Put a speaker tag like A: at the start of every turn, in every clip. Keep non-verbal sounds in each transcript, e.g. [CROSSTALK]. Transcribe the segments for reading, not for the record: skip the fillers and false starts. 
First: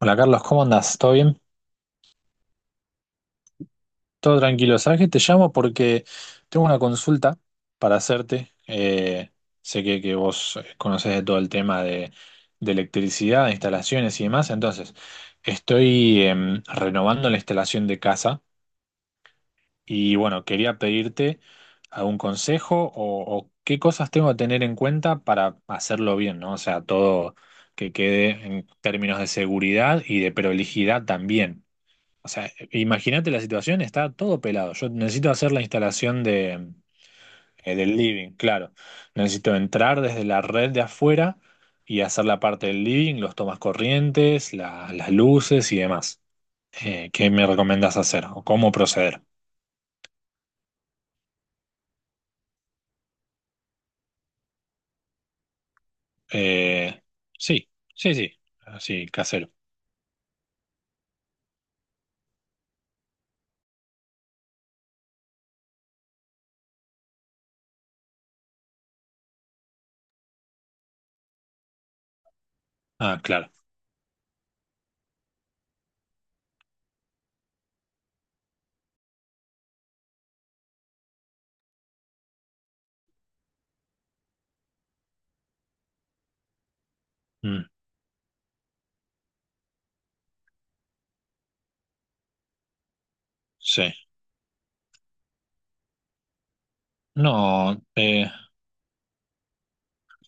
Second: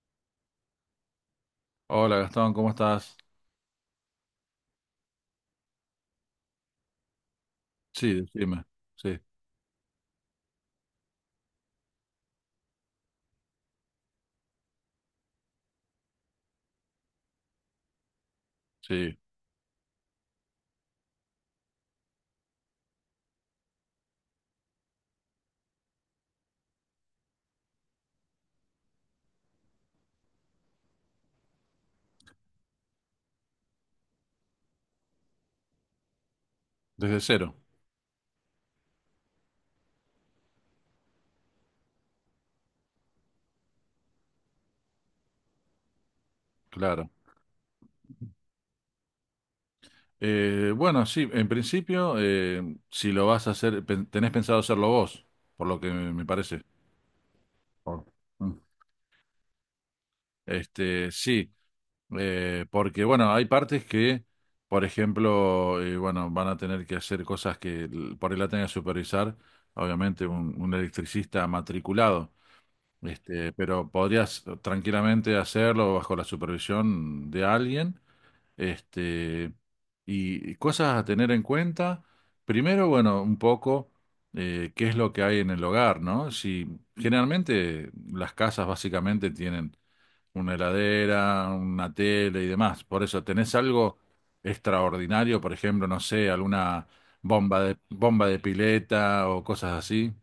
A: Hola Carlos, ¿cómo andás? ¿Todo bien?
B: Hola Gastón, ¿cómo estás?
A: Todo tranquilo. Sabes que te llamo porque tengo una consulta para
B: Sí,
A: hacerte.
B: decime. Sí,
A: Sé que vos conocés de todo el tema de electricidad, de instalaciones y demás. Entonces, estoy renovando la instalación de casa
B: sí,
A: y bueno, quería pedirte algún consejo o qué cosas tengo que tener en cuenta para hacerlo bien, ¿no? O sea, todo que quede en términos de seguridad y de prolijidad también. O sea, imagínate la situación, está todo pelado. Yo necesito hacer la instalación
B: desde cero,
A: del living, claro. Necesito entrar desde la red de afuera y hacer la parte del living, los tomas corrientes, las luces y demás.
B: claro.
A: ¿Qué me recomendás hacer o cómo proceder?
B: Bueno, sí, en principio, si lo vas a hacer, tenés pensado hacerlo vos, por lo que me parece.
A: Eh, sí,
B: Por-
A: sí, sí,
B: Mm.
A: así, casero.
B: Este, sí, porque bueno, hay partes que, por ejemplo, bueno, van a tener que hacer cosas que por ahí la tenga que supervisar, obviamente un electricista matriculado.
A: Ah, claro.
B: Este, pero podrías tranquilamente hacerlo bajo la supervisión de alguien. Este, y cosas a tener en cuenta. Primero, bueno, un poco, qué es lo que hay en el hogar, ¿no? Si
A: Mm,
B: Generalmente las casas básicamente tienen una heladera, una tele y demás. Por eso, ¿tenés algo
A: sí.
B: extraordinario? Por ejemplo, no sé, alguna
A: No, eh,
B: bomba de pileta o cosas así.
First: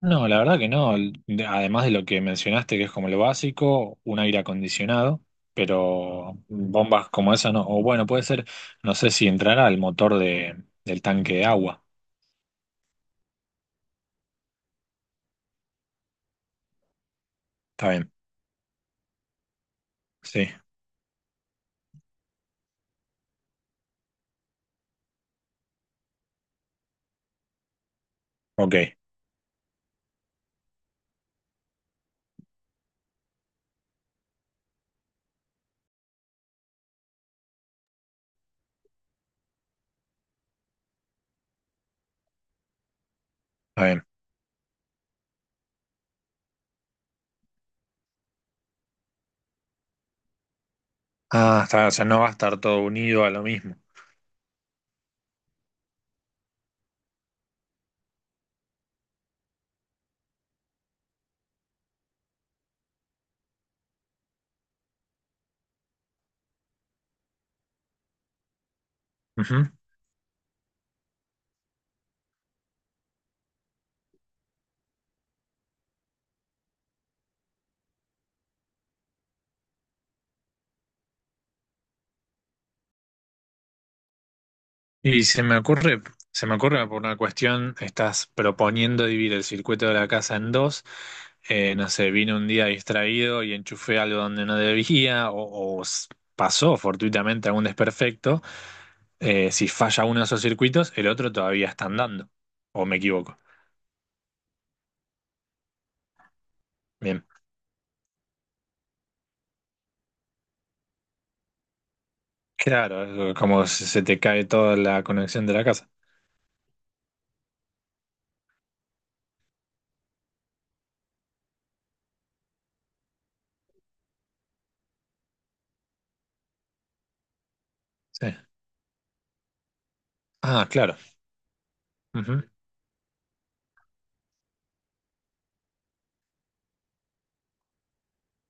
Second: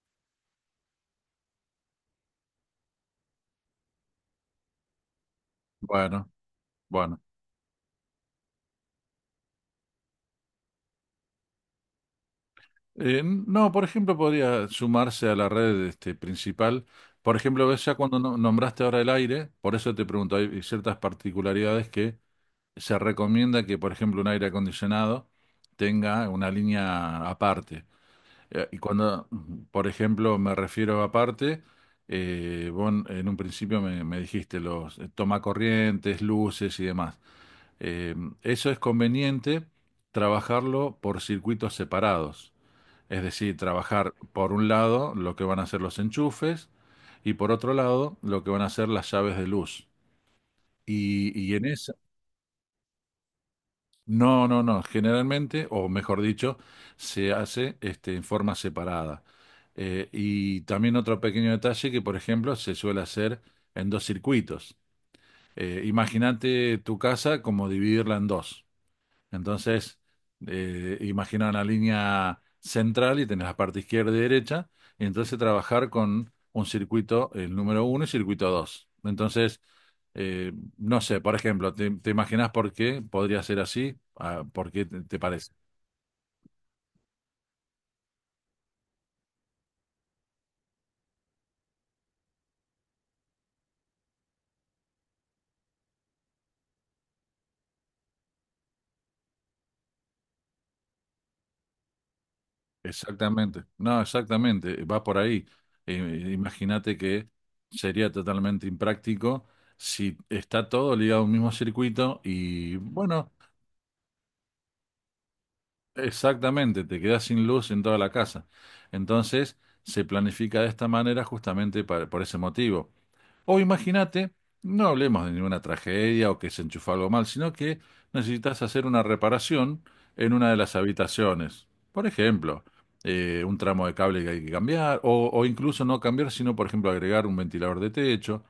A: No, la verdad que no. Además de lo que mencionaste, que es como lo básico, un aire acondicionado,
B: Bueno,
A: pero bombas
B: bueno.
A: como esa no. O bueno, puede ser, no sé si entrará al motor del tanque de agua.
B: No, por ejemplo, podría sumarse a la red, este, principal. Por ejemplo, ves
A: Está
B: ya
A: bien,
B: cuando nombraste ahora el aire, por eso te pregunto,
A: sí,
B: hay ciertas particularidades que se recomienda que, por ejemplo, un aire acondicionado tenga una línea aparte. Eh,
A: ok,
B: y
A: está
B: cuando, por ejemplo, me refiero a aparte, vos en un principio me dijiste los tomacorrientes, luces y demás. Eh, Eso es conveniente trabajarlo por circuitos separados. Es decir,
A: bien.
B: trabajar por un lado lo que van a ser los enchufes y por otro lado lo que van a ser las llaves de luz. Y, y
A: Ah,
B: en
A: está, o
B: esa,
A: sea, no va a estar todo unido a lo mismo.
B: no, no, no, generalmente, o mejor dicho, se hace, este, en forma separada. Y también otro pequeño detalle que, por ejemplo, se suele hacer en dos circuitos. Imagínate tu casa como dividirla en dos. Entonces, imagina una línea central y tenés la parte izquierda y derecha, y entonces trabajar con un circuito, el número uno y circuito dos. Entonces, no sé, por ejemplo, ¿te, imaginas por qué podría ser así? Ah, ¿por qué te
A: Y
B: parece?
A: se me ocurre por una cuestión, estás proponiendo dividir el circuito de la casa en dos. No sé, vine un día distraído y enchufé algo donde no debía, pasó fortuitamente algún desperfecto. Si falla uno de esos circuitos, el otro todavía está andando. ¿O me equivoco?
B: Exactamente, no, exactamente, va por ahí. Imagínate
A: Bien.
B: que sería totalmente impráctico si está todo ligado a un mismo circuito y
A: Claro,
B: bueno.
A: como se te cae toda la conexión de la casa.
B: Exactamente, te quedas sin luz en toda la casa. Entonces, se planifica de esta manera justamente por ese motivo. O imagínate, no hablemos de ninguna tragedia o que se enchufó algo mal, sino que
A: Sí.
B: necesitas hacer una reparación en una de
A: Ah,
B: las
A: claro.
B: habitaciones. Por
A: Ujú.
B: ejemplo, un tramo de cable que hay que cambiar, o incluso no cambiar, sino, por ejemplo, agregar un ventilador de techo.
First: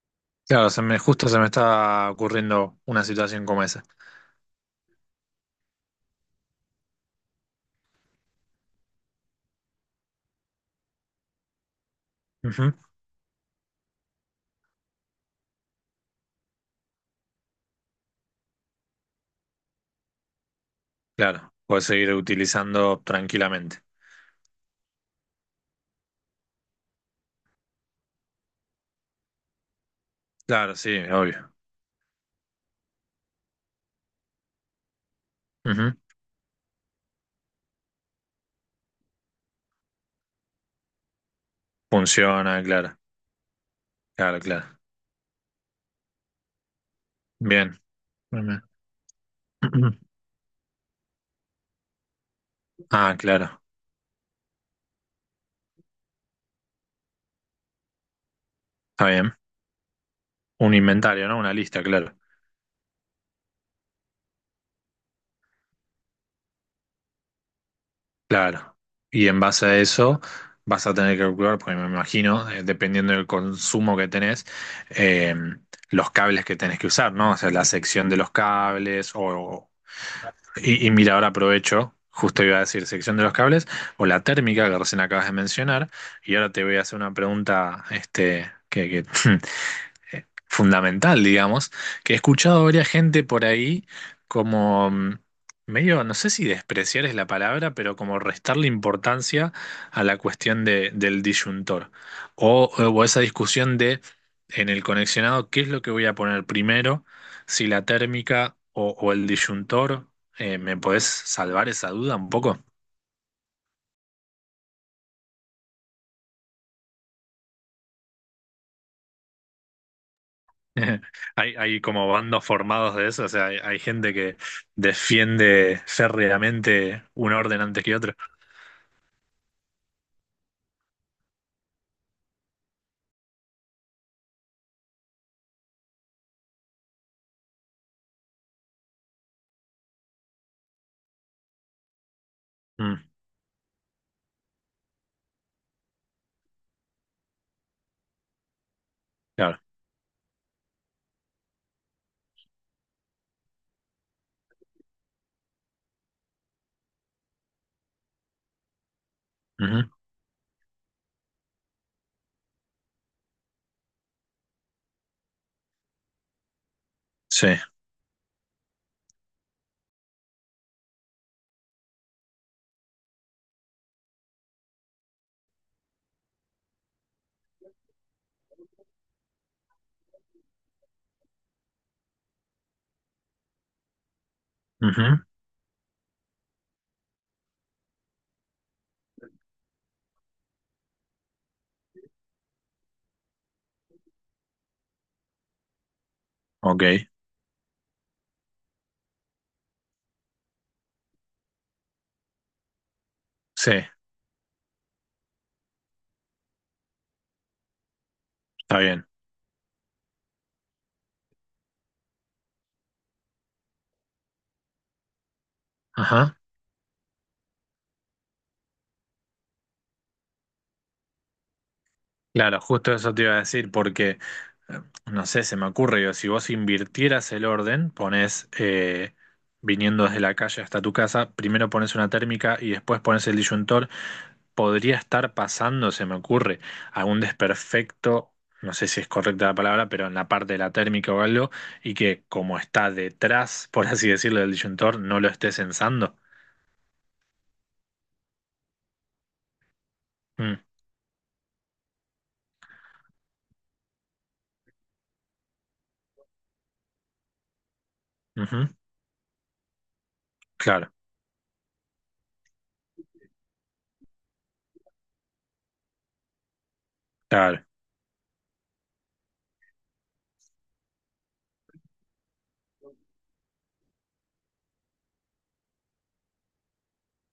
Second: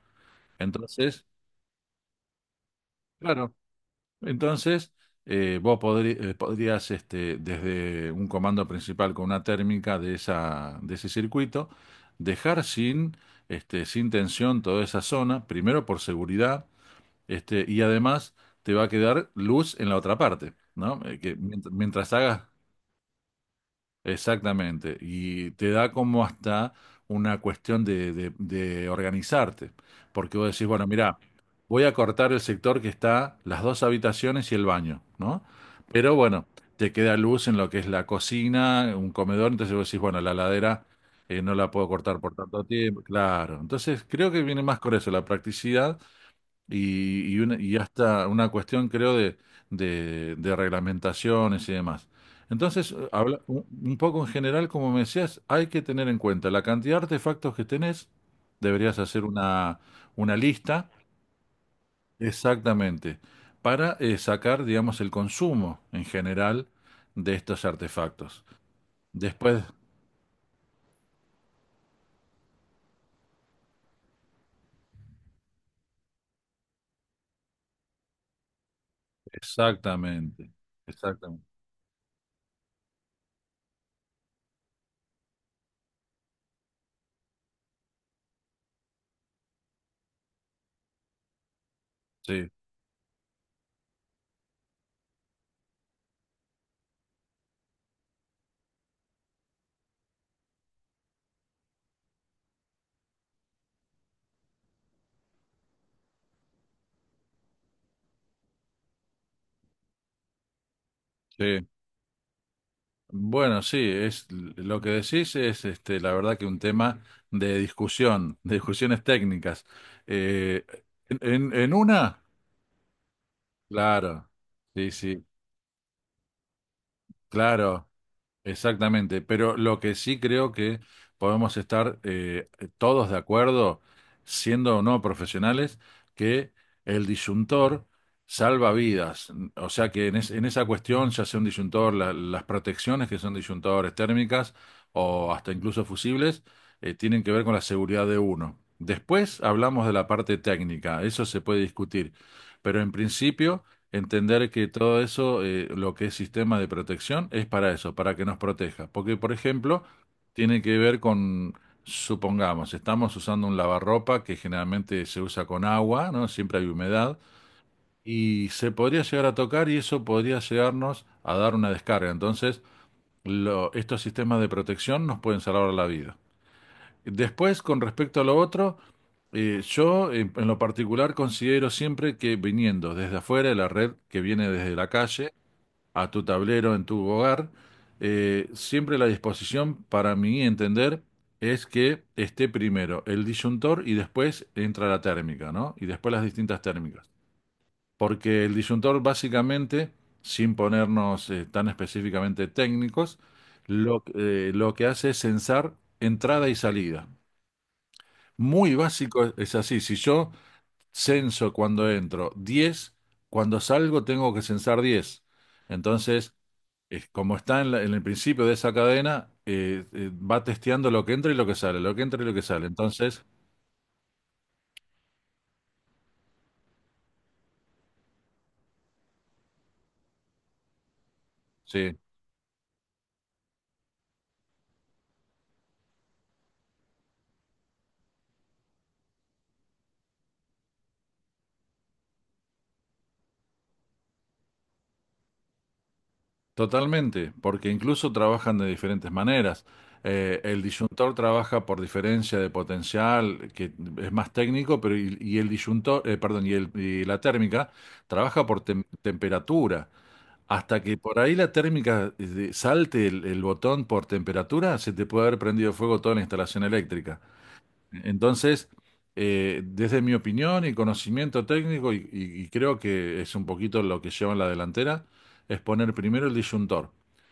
A: Claro, se me,
B: Entonces,
A: justo se me está ocurriendo una situación
B: claro.
A: como esa.
B: Entonces, podrías, este, desde un comando principal con una térmica de esa, de ese circuito, dejar sin, este, sin tensión toda esa zona, primero por seguridad, este, y además te va a quedar luz en la otra parte, ¿no?
A: Claro, puedes seguir
B: Mientras hagas.
A: utilizando tranquilamente.
B: Exactamente, y te da como hasta una cuestión de, de organizarte, porque vos decís,
A: Claro,
B: bueno,
A: sí,
B: mira,
A: obvio.
B: voy a cortar el sector que está las dos habitaciones y el baño, ¿no?
A: Ujú.
B: Pero bueno, te queda luz en lo que es la cocina, un comedor, entonces vos decís, bueno, la ladera no la puedo cortar por
A: Funciona,
B: tanto
A: claro,
B: tiempo, claro. Entonces creo
A: claro,
B: que viene más
A: claro.
B: con eso, la practicidad y una, y
A: Bien.
B: hasta una
A: Bien,
B: cuestión, creo, de,
A: [CLEARS THROAT]
B: de reglamentaciones y demás. Entonces,
A: Ah,
B: habla,
A: claro,
B: un poco en general, como me decías, hay que tener en cuenta la cantidad de artefactos que tenés, deberías
A: está
B: hacer
A: bien.
B: una
A: Un
B: lista
A: inventario, ¿no? Una lista, claro,
B: exactamente para, sacar, digamos, el consumo en general de estos artefactos.
A: claro. Y en
B: Después,
A: base a eso vas a tener que calcular, porque me imagino, dependiendo del consumo que tenés, eh, los cables que tenés que usar, ¿no? O sea, la sección de los cables
B: exactamente,
A: y mira, ahora
B: exactamente,
A: aprovecho, justo iba a decir sección de los cables, o la térmica que recién acabas de mencionar, y ahora te voy a hacer una pregunta este, que [LAUGHS] fundamental, digamos, que he
B: sí,
A: escuchado a varias gente por ahí como medio, no sé si despreciar es la palabra, pero como restarle importancia a la cuestión del disyuntor. O esa discusión de en el conexionado, ¿qué es lo que voy a poner primero? Si la térmica o el disyuntor. ¿Me podés
B: sí.
A: salvar esa duda un poco?
B: Bueno, sí, es lo que decís es, este, la verdad que un tema de discusión, de discusiones técnicas. Eh,
A: [LAUGHS]
B: en, en
A: Hay,
B: en
A: hay como
B: una,
A: bandos formados de eso, o sea, hay gente
B: claro,
A: que
B: sí, sí,
A: defiende férreamente un orden antes
B: claro.
A: que otro.
B: Exactamente, pero lo que sí creo que podemos estar, todos de acuerdo, siendo o no profesionales, que el disyuntor salva vidas. O sea que en, en esa cuestión, ya sea un disyuntor, las
A: Mm,
B: protecciones que son disyuntadores térmicas o hasta incluso fusibles, tienen que ver con la seguridad de uno. Después
A: claro.
B: hablamos de la parte técnica, eso se puede discutir, pero en principio, entender que todo eso, lo que es sistema de protección, es para eso, para que nos proteja. Porque, por ejemplo,
A: Ujú.
B: tiene que ver con, supongamos, estamos usando un lavarropa que generalmente se usa con agua, ¿no? Siempre hay humedad,
A: Sí.
B: y se podría llegar a tocar y eso podría llegarnos a dar una descarga. Entonces, estos sistemas de protección nos pueden salvar la vida. Después, con respecto a lo otro, en lo particular considero siempre que viniendo desde afuera, de la red que viene desde la
A: Ujú.
B: calle a tu tablero en tu hogar, siempre la disposición para mí entender es que esté primero el disyuntor y después entra la térmica, ¿no? Y después las distintas
A: Ok.
B: térmicas. Porque el disyuntor básicamente, sin ponernos tan específicamente técnicos,
A: Sí,
B: lo que hace es censar entrada y salida. Muy
A: está bien.
B: básico es así. Si yo censo cuando entro diez, cuando salgo tengo que censar diez. Entonces,
A: Ajá.
B: es como está en, en el principio de esa cadena, va testeando lo que entra y lo que sale, lo que entra y lo que
A: Claro,
B: sale.
A: justo eso te
B: Entonces,
A: iba a decir, porque, eh, no sé, se me ocurre, digo, si vos invirtieras el orden, pones, viniendo desde la calle hasta tu casa, primero pones
B: sí,
A: una térmica y después pones el disyuntor. Podría estar pasando, se me ocurre, algún desperfecto, no sé si es correcta la palabra, pero en la parte de la térmica o algo, y que como está detrás, [LAUGHS] por así decirlo, del disyuntor, no lo esté censando.
B: totalmente, porque incluso trabajan de diferentes maneras.
A: Mm,
B: El disyuntor trabaja por diferencia de potencial, que es más técnico, pero y el disyuntor, perdón, y la térmica trabaja por
A: ujú,
B: temperatura. Hasta
A: claro,
B: que por ahí la térmica, salte el botón por temperatura, se te puede haber prendido fuego toda la instalación eléctrica.
A: claro,
B: Entonces, desde mi opinión y conocimiento técnico, y creo que es un poquito lo que lleva en la delantera, es poner primero el disyuntor,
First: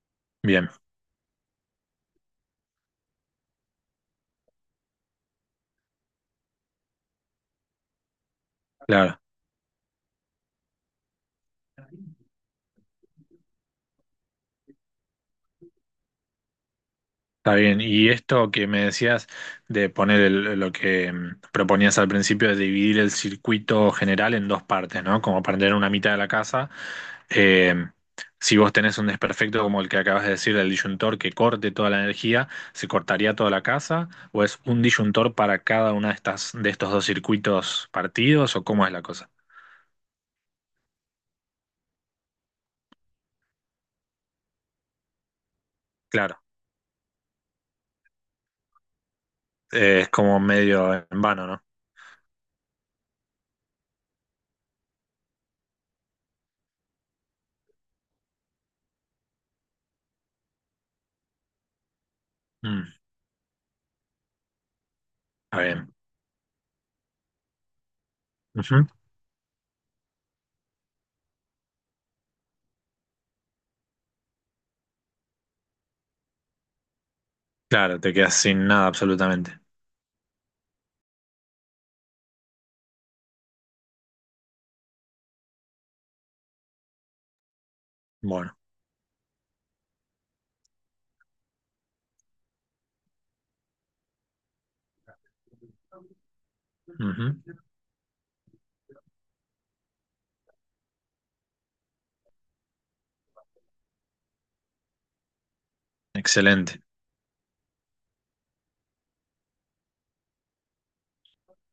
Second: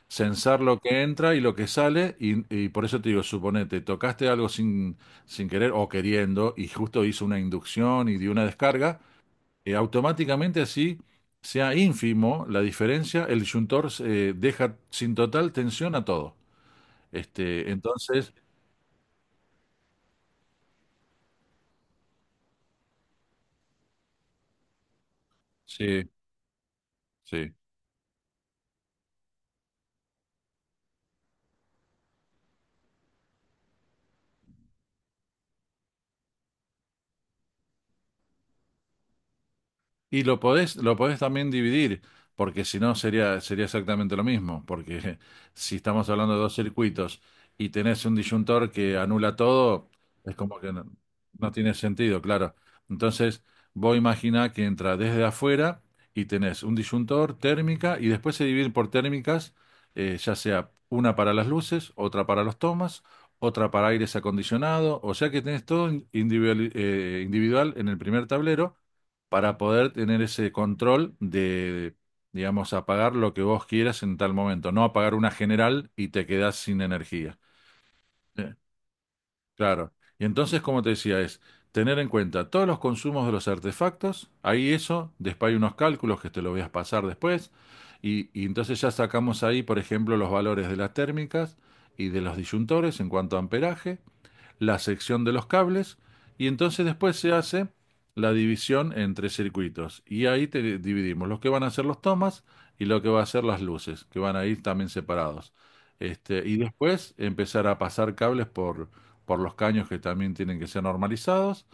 B: censar
A: bien,
B: lo que entra y lo que sale, y por eso te digo, suponete, tocaste algo sin, sin querer o queriendo, y justo hizo una inducción y dio una descarga,
A: claro.
B: automáticamente así sea ínfimo la diferencia, el disyuntor, deja sin total tensión a todo.
A: Está
B: Este,
A: bien, y
B: entonces,
A: esto que me decías de poner lo que proponías al principio de dividir el circuito general en dos partes, ¿no? Como para tener una
B: sí,
A: mitad de la casa.
B: sí.
A: Eh, si vos tenés un desperfecto como el que acabas de decir del disyuntor que corte toda la energía, ¿se cortaría toda la casa? ¿O es un disyuntor para cada una de estas, de estos dos circuitos partidos? ¿O cómo es la cosa?
B: Y lo podés también dividir, porque si no sería, sería exactamente lo mismo, porque [LAUGHS] si estamos hablando
A: Claro,
B: de dos circuitos y tenés un disyuntor que anula todo,
A: es
B: es
A: como
B: como que no,
A: medio en vano,
B: no
A: ¿no?
B: tiene sentido, claro. Entonces, vos imaginá que entra desde afuera y tenés un disyuntor, térmica, y después se divide por térmicas, ya sea una para las luces, otra para los
A: Mm,
B: tomas, otra para aires acondicionado, o sea que
A: está
B: tenés todo
A: bien.
B: individual, individual en el primer tablero
A: Ujú.
B: para poder tener ese control de, digamos, apagar lo que vos quieras en tal momento, no apagar una general y te quedás sin energía.
A: Claro, te quedas
B: Eh,
A: sin nada absolutamente.
B: Claro. Y entonces, como te decía, es tener en cuenta todos los consumos de los artefactos, ahí eso, después hay unos cálculos que te lo voy a pasar después, y
A: Bueno.
B: entonces ya sacamos ahí, por ejemplo, los valores de las térmicas y de los disyuntores en cuanto a amperaje, la sección de los cables y entonces después se
A: Ujú.
B: hace la división entre circuitos y ahí te dividimos lo que van a ser los tomas y lo que va a ser las luces, que van a ir también separados. Este, y
A: Excelente,
B: después empezar a pasar cables por los caños que también tienen que ser normalizados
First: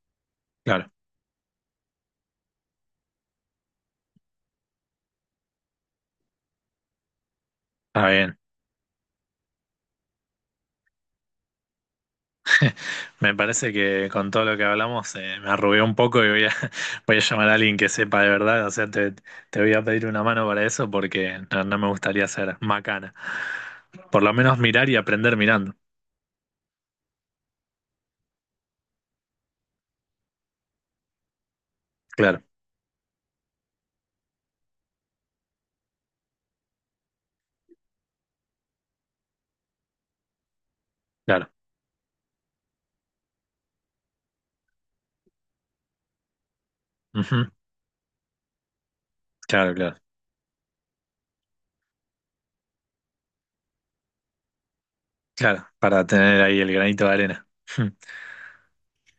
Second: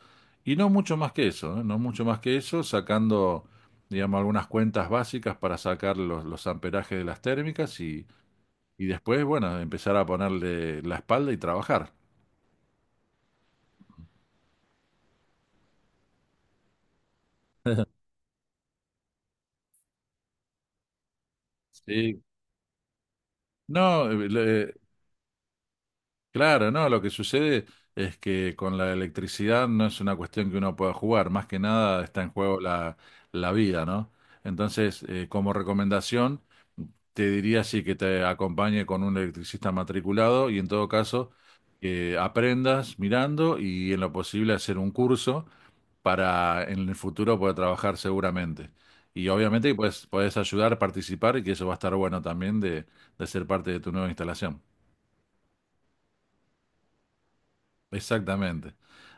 B: y no
A: claro.
B: mucho más que eso, ¿eh? No mucho más que eso, sacando, digamos, algunas cuentas básicas para sacar los amperajes de las térmicas
A: Está bien.
B: y después, bueno, empezar a ponerle la espalda y trabajar.
A: Me parece que con todo lo que hablamos me arrugué un poco y voy a, [LAUGHS] voy a llamar a alguien que sepa de verdad. O sea, te voy a pedir una mano para eso porque no, no me
B: Sí,
A: gustaría ser macana.
B: no,
A: Por lo menos mirar y aprender mirando.
B: claro, no, lo que sucede es que con la electricidad no es una cuestión que uno pueda jugar, más que nada está en
A: Claro,
B: juego la, la vida, ¿no? Entonces, como recomendación, te diría sí que te acompañe con un electricista matriculado y en todo caso
A: claro.
B: que aprendas mirando y en lo posible hacer un curso para en el futuro
A: Ujú.
B: poder trabajar seguramente. Y obviamente
A: Claro, claro.
B: pues, puedes ayudar, participar y que eso va a estar bueno también de ser parte de tu nueva instalación.
A: Claro, para tener ahí el granito de arena.
B: Exactamente.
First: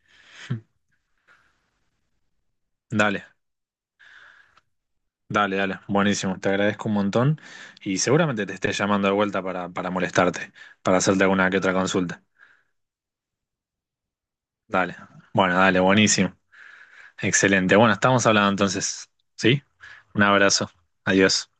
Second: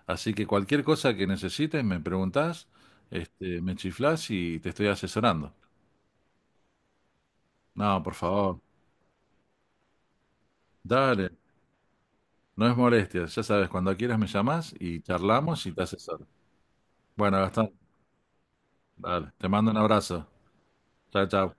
B: Así que cualquier
A: [LAUGHS]
B: cosa que necesites, me preguntás,
A: Dale,
B: este, me chiflás y te estoy asesorando.
A: dale, dale. Buenísimo. Te agradezco un montón y
B: No, por
A: seguramente te
B: favor,
A: esté llamando de vuelta para molestarte, para hacerte
B: dale,
A: alguna que otra consulta.
B: no es molestia. Ya sabes, cuando quieras me llamás
A: Dale.
B: y
A: Bueno,
B: charlamos y
A: dale,
B: te asesoro.
A: buenísimo.
B: Bueno, Gastón,
A: Excelente. Bueno, estamos hablando entonces.
B: dale, te
A: ¿Sí?
B: mando un
A: Un
B: abrazo.
A: abrazo.
B: Chao,
A: Adiós.
B: chao.